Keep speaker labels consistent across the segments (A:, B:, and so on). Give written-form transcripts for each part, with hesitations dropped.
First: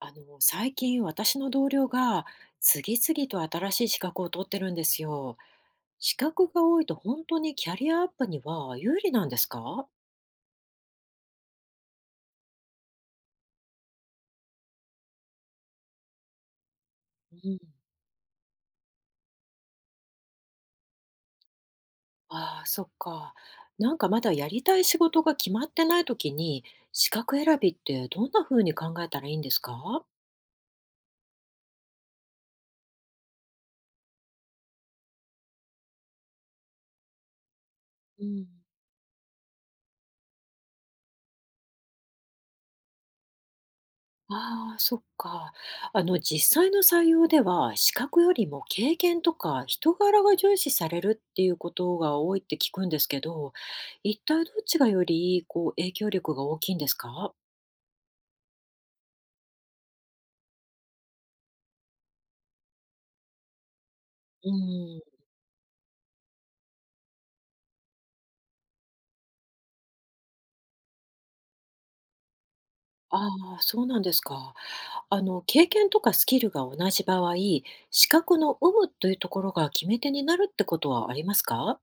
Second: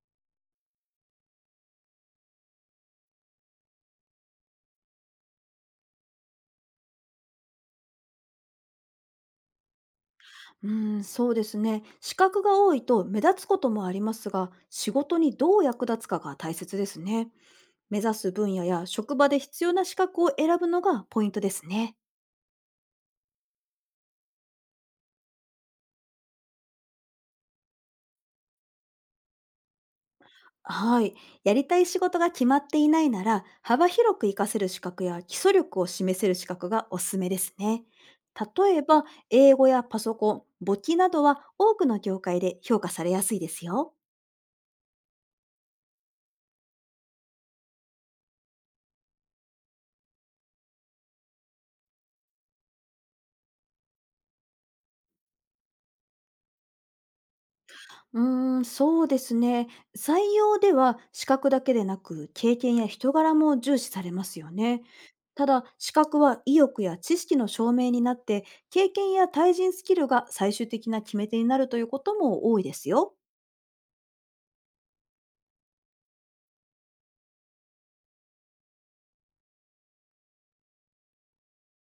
A: 最近私の同僚が次々と新しい資格を取ってるんですよ。資格が多いと本当にキャリアアップには有利なんですか？
B: うん、そうですね。資格が多いと目立つこともありますが、仕事にどう役立つかが大切ですね。
A: うん。
B: 目指す分野や職場で必要な資格を選ぶのがポイントですね。
A: ああ、そっか。なんかまだやりたい仕事が決まってない時に資格選びってどんな風に考えたらいいんですか？
B: はい。やりたい仕事が決まっていないなら、幅広く活かせる資格や基礎力を示せる資格がおすすめですね。
A: うん。
B: 例えば、英語やパソコン、簿記などは多くの業界で評価されやすいですよ。
A: ああ、そっか。実際の採用では、資格よりも経験とか人柄が重視されるっていうことが多いって聞くんですけど、一体どっちがより、こう、影響力が大きいんですか？
B: うーん、そうですね。採用では資格だけでなく経験や人柄も重視されます
A: う
B: よね。
A: ん。
B: ただ、資格は意欲や知識の証明になって、経験や対人スキルが最終的な決め手になるということも多いですよ。
A: ああ、そうなんですか。経験とかスキルが同じ場合、資格の有無というところが決め手になるってことはありますか？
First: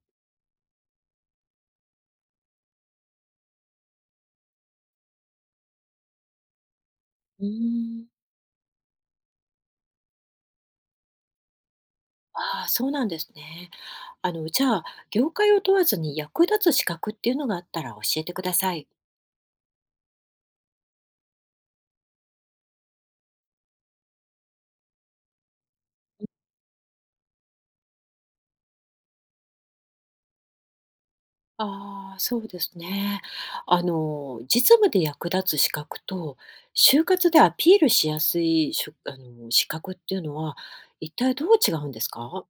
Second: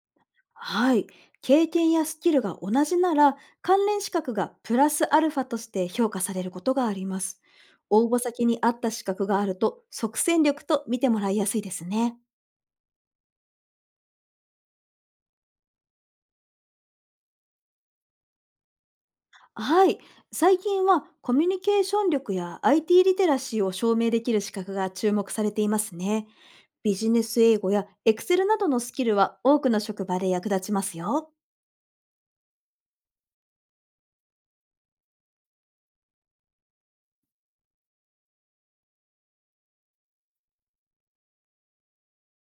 B: はい。経験やスキルが同じなら、関連資格がプラスアルファとして評価されることがあります。
A: うー
B: 応
A: ん。
B: 募先に合った資格があると、即戦力と見てもらいやすいですね。
A: ああ、そうなんですね。じゃあ、業界を問わずに役立つ資格っていうのがあったら教えてください。
B: はい。最近はコミュニケーション力や IT リテラシーを証明できる資格が注目されていますね。ビジネス英語や Excel などのスキルは多くの職場で役立ちますよ。
A: ああ、そうですね。実務で役立つ資格と、就活でアピールしやすいしょあの、資格っていうのは、一体どう違うんですか？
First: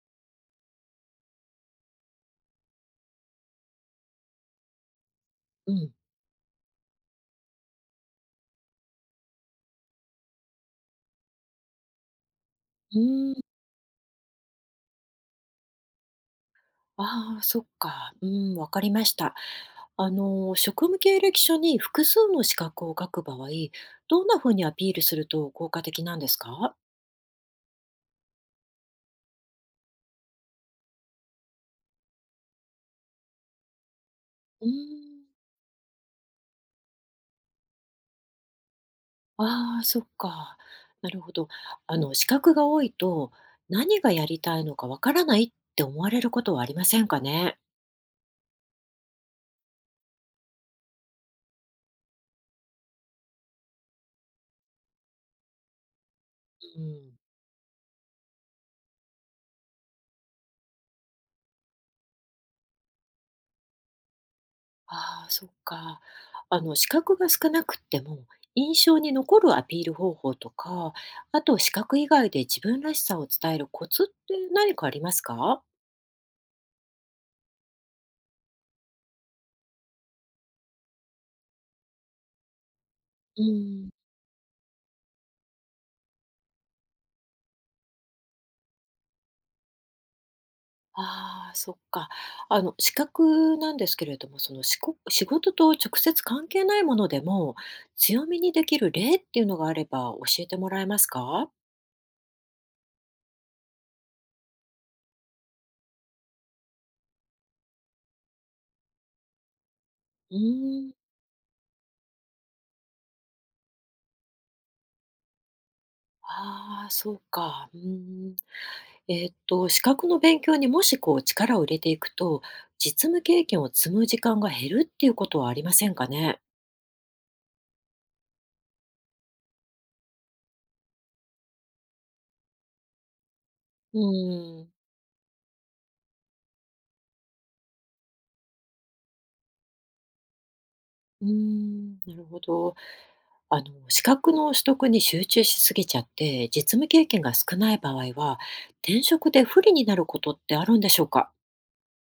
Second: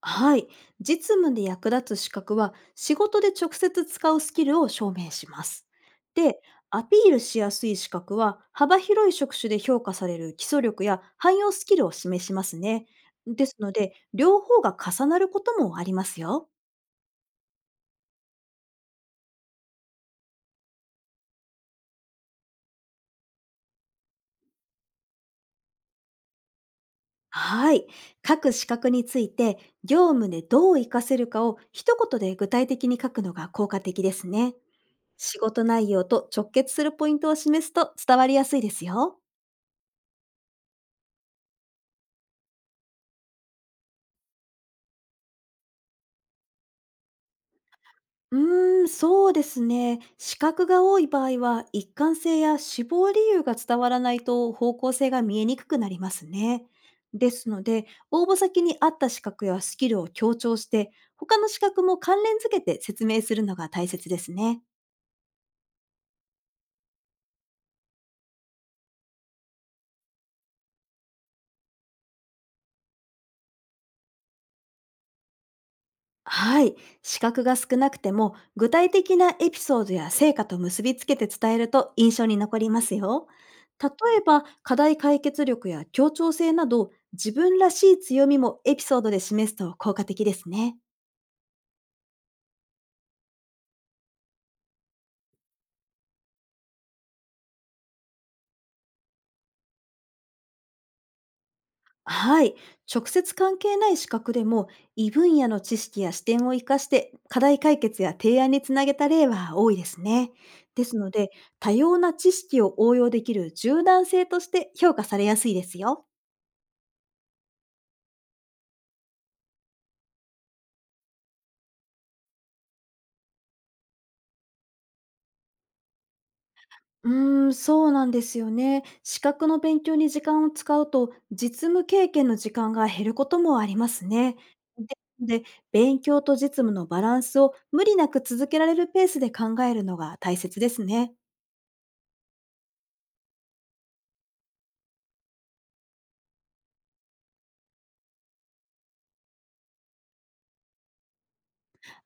B: はい。実務で役立つ資格は仕事で直接使うスキルを証明します。
A: うん。
B: で、アピールしやすい資格は幅広い職種で評価される基礎力や汎用スキルを示しますね。
A: うー
B: で
A: ん。
B: すので、両方が重なることもありますよ。
A: ああ、そっか。うん、わかりました。職務経歴書に複数の資格を書く場合、どんなふうにアピールすると効果的なんですか？
B: はい。各資格について業務でどう活かせるかを一言で具体的に書くのが効果的ですね。
A: うーん。
B: 仕事内容と直結するポイントを示すと伝わりやすいですよ。
A: ああ、そっか。なるほど。資格が多いと、何がやりたいのかわからないって思われることはありませんかね？
B: うーん、そうですね。資格が多い場合は一貫性や志望理由が伝わらないと方向性が見えにくくなりますね。
A: うん。
B: ですので、応募先に合った資格やスキルを強調して、他の資格も関連付けて説明するのが大切ですね。
A: ああ、そっか。資格が少なくっても、印象に残るアピール方法とか、あと資格以外で自分らしさを伝えるコツって何かありますか？
B: はい。資格が少なくても、具体的なエピソードや成果と結びつけて伝えると印象に残りますよ。
A: う
B: 例
A: ん。
B: えば、課題解決力や協調性など、自分らしい強みもエピソードで示すと効果的ですね。
A: ああ、そっか。資格なんですけれども、仕事と直接関係ないものでも、強みにできる例っていうのがあれば教えてもらえますか？
B: はい。直接関係ない資格でも、異分野の知識や視点を活かして、課題解決や提案につなげた例は多いですね。
A: う
B: で
A: ーん。
B: すので、多様な知識を応用できる柔軟性として評価されやすいですよ。
A: ああ、そうか。うーん。資格の勉強にもし、こう、力を入れていくと、実務経験を積む時間が減るっていうことはありませんかね？
B: うーん、そうなんですよね。資格の勉強に時間を使うと、実務経験の時間が減ることもありま
A: う
B: すね。
A: ーん。
B: で、勉強と実務のバランスを無理なく続けられるペースで考えるのが大切ですね。
A: うーん、なるほど。資格の取得に集中しすぎちゃって、実務経験が少ない場合は、転職で不利になることってあるんでしょうか？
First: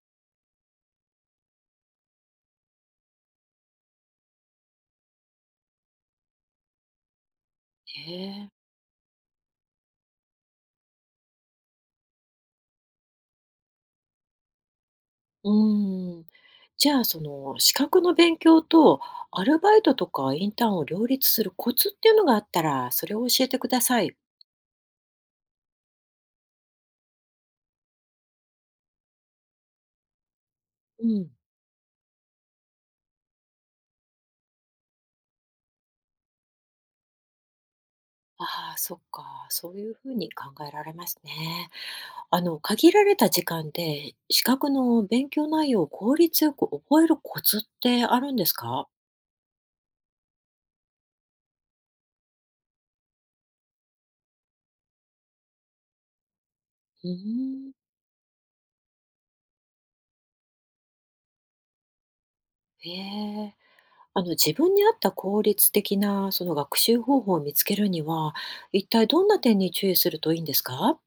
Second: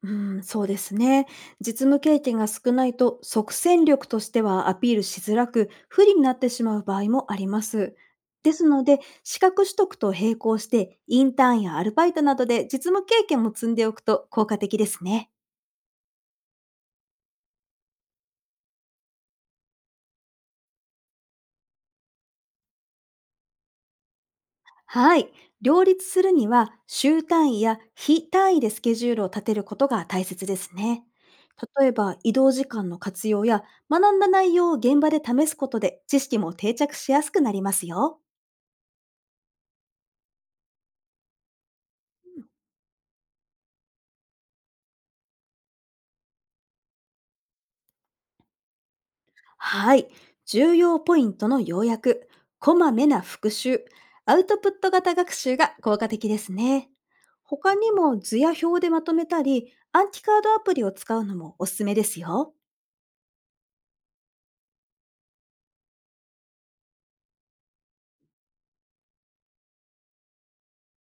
B: うーん、そうですね。実務経験が少ないと、即戦力としてはアピールしづらく、不利になってしまう場合もあります。
A: ええ。
B: ですので、資格取得と並行して、インターンやアルバイトなどで実務経験も積んでおくと効果的ですね。
A: うーん。じゃあ、その資格の勉強とアルバイトとかインターンを両立するコツっていうのがあったら、それを教えてください。
B: はい。両立するには、週単位や非単位でスケジュールを立てることが大切ですね。
A: うん。
B: 例えば、移動時間の活用や、学んだ内容を現場で試すことで、知識も定着しやすくなりますよ。
A: ああ、そっか。そういうふうに考えられますね。限られた時間で資格の勉強内容を効率よく覚えるコツってあるんですか？
B: はい。重要ポイントの要約、こまめな復習、アウトプット型学習が効果的ですね。
A: うーん。
B: 他にも図や表でまとめたり、暗記カードアプリを使うのもおすすめですよ。
A: へえ。自分に合った効率的なその学習方法を見つけるには、一体どんな点に注意するといいんですか？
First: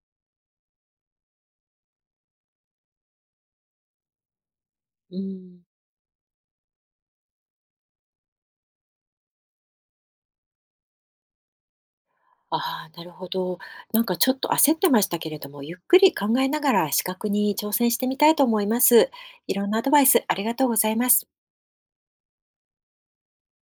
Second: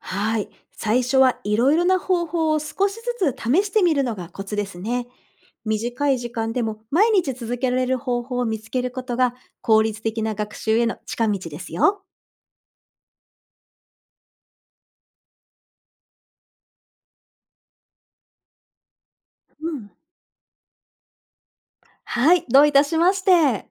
B: はい。最初はいろいろな方法を少しずつ試してみるのがコツですね。
A: うん。
B: 短い時間でも毎日続けられる方法を見つけることが効率的な学習への近道ですよ。
A: ああ、なるほど。なんかちょっと焦ってましたけれども、ゆっくり考えながら視覚に挑戦してみたいと思います。いろん
B: う
A: なアド
B: ん。
A: バイスありがとうございます。
B: はい。どういたしまして。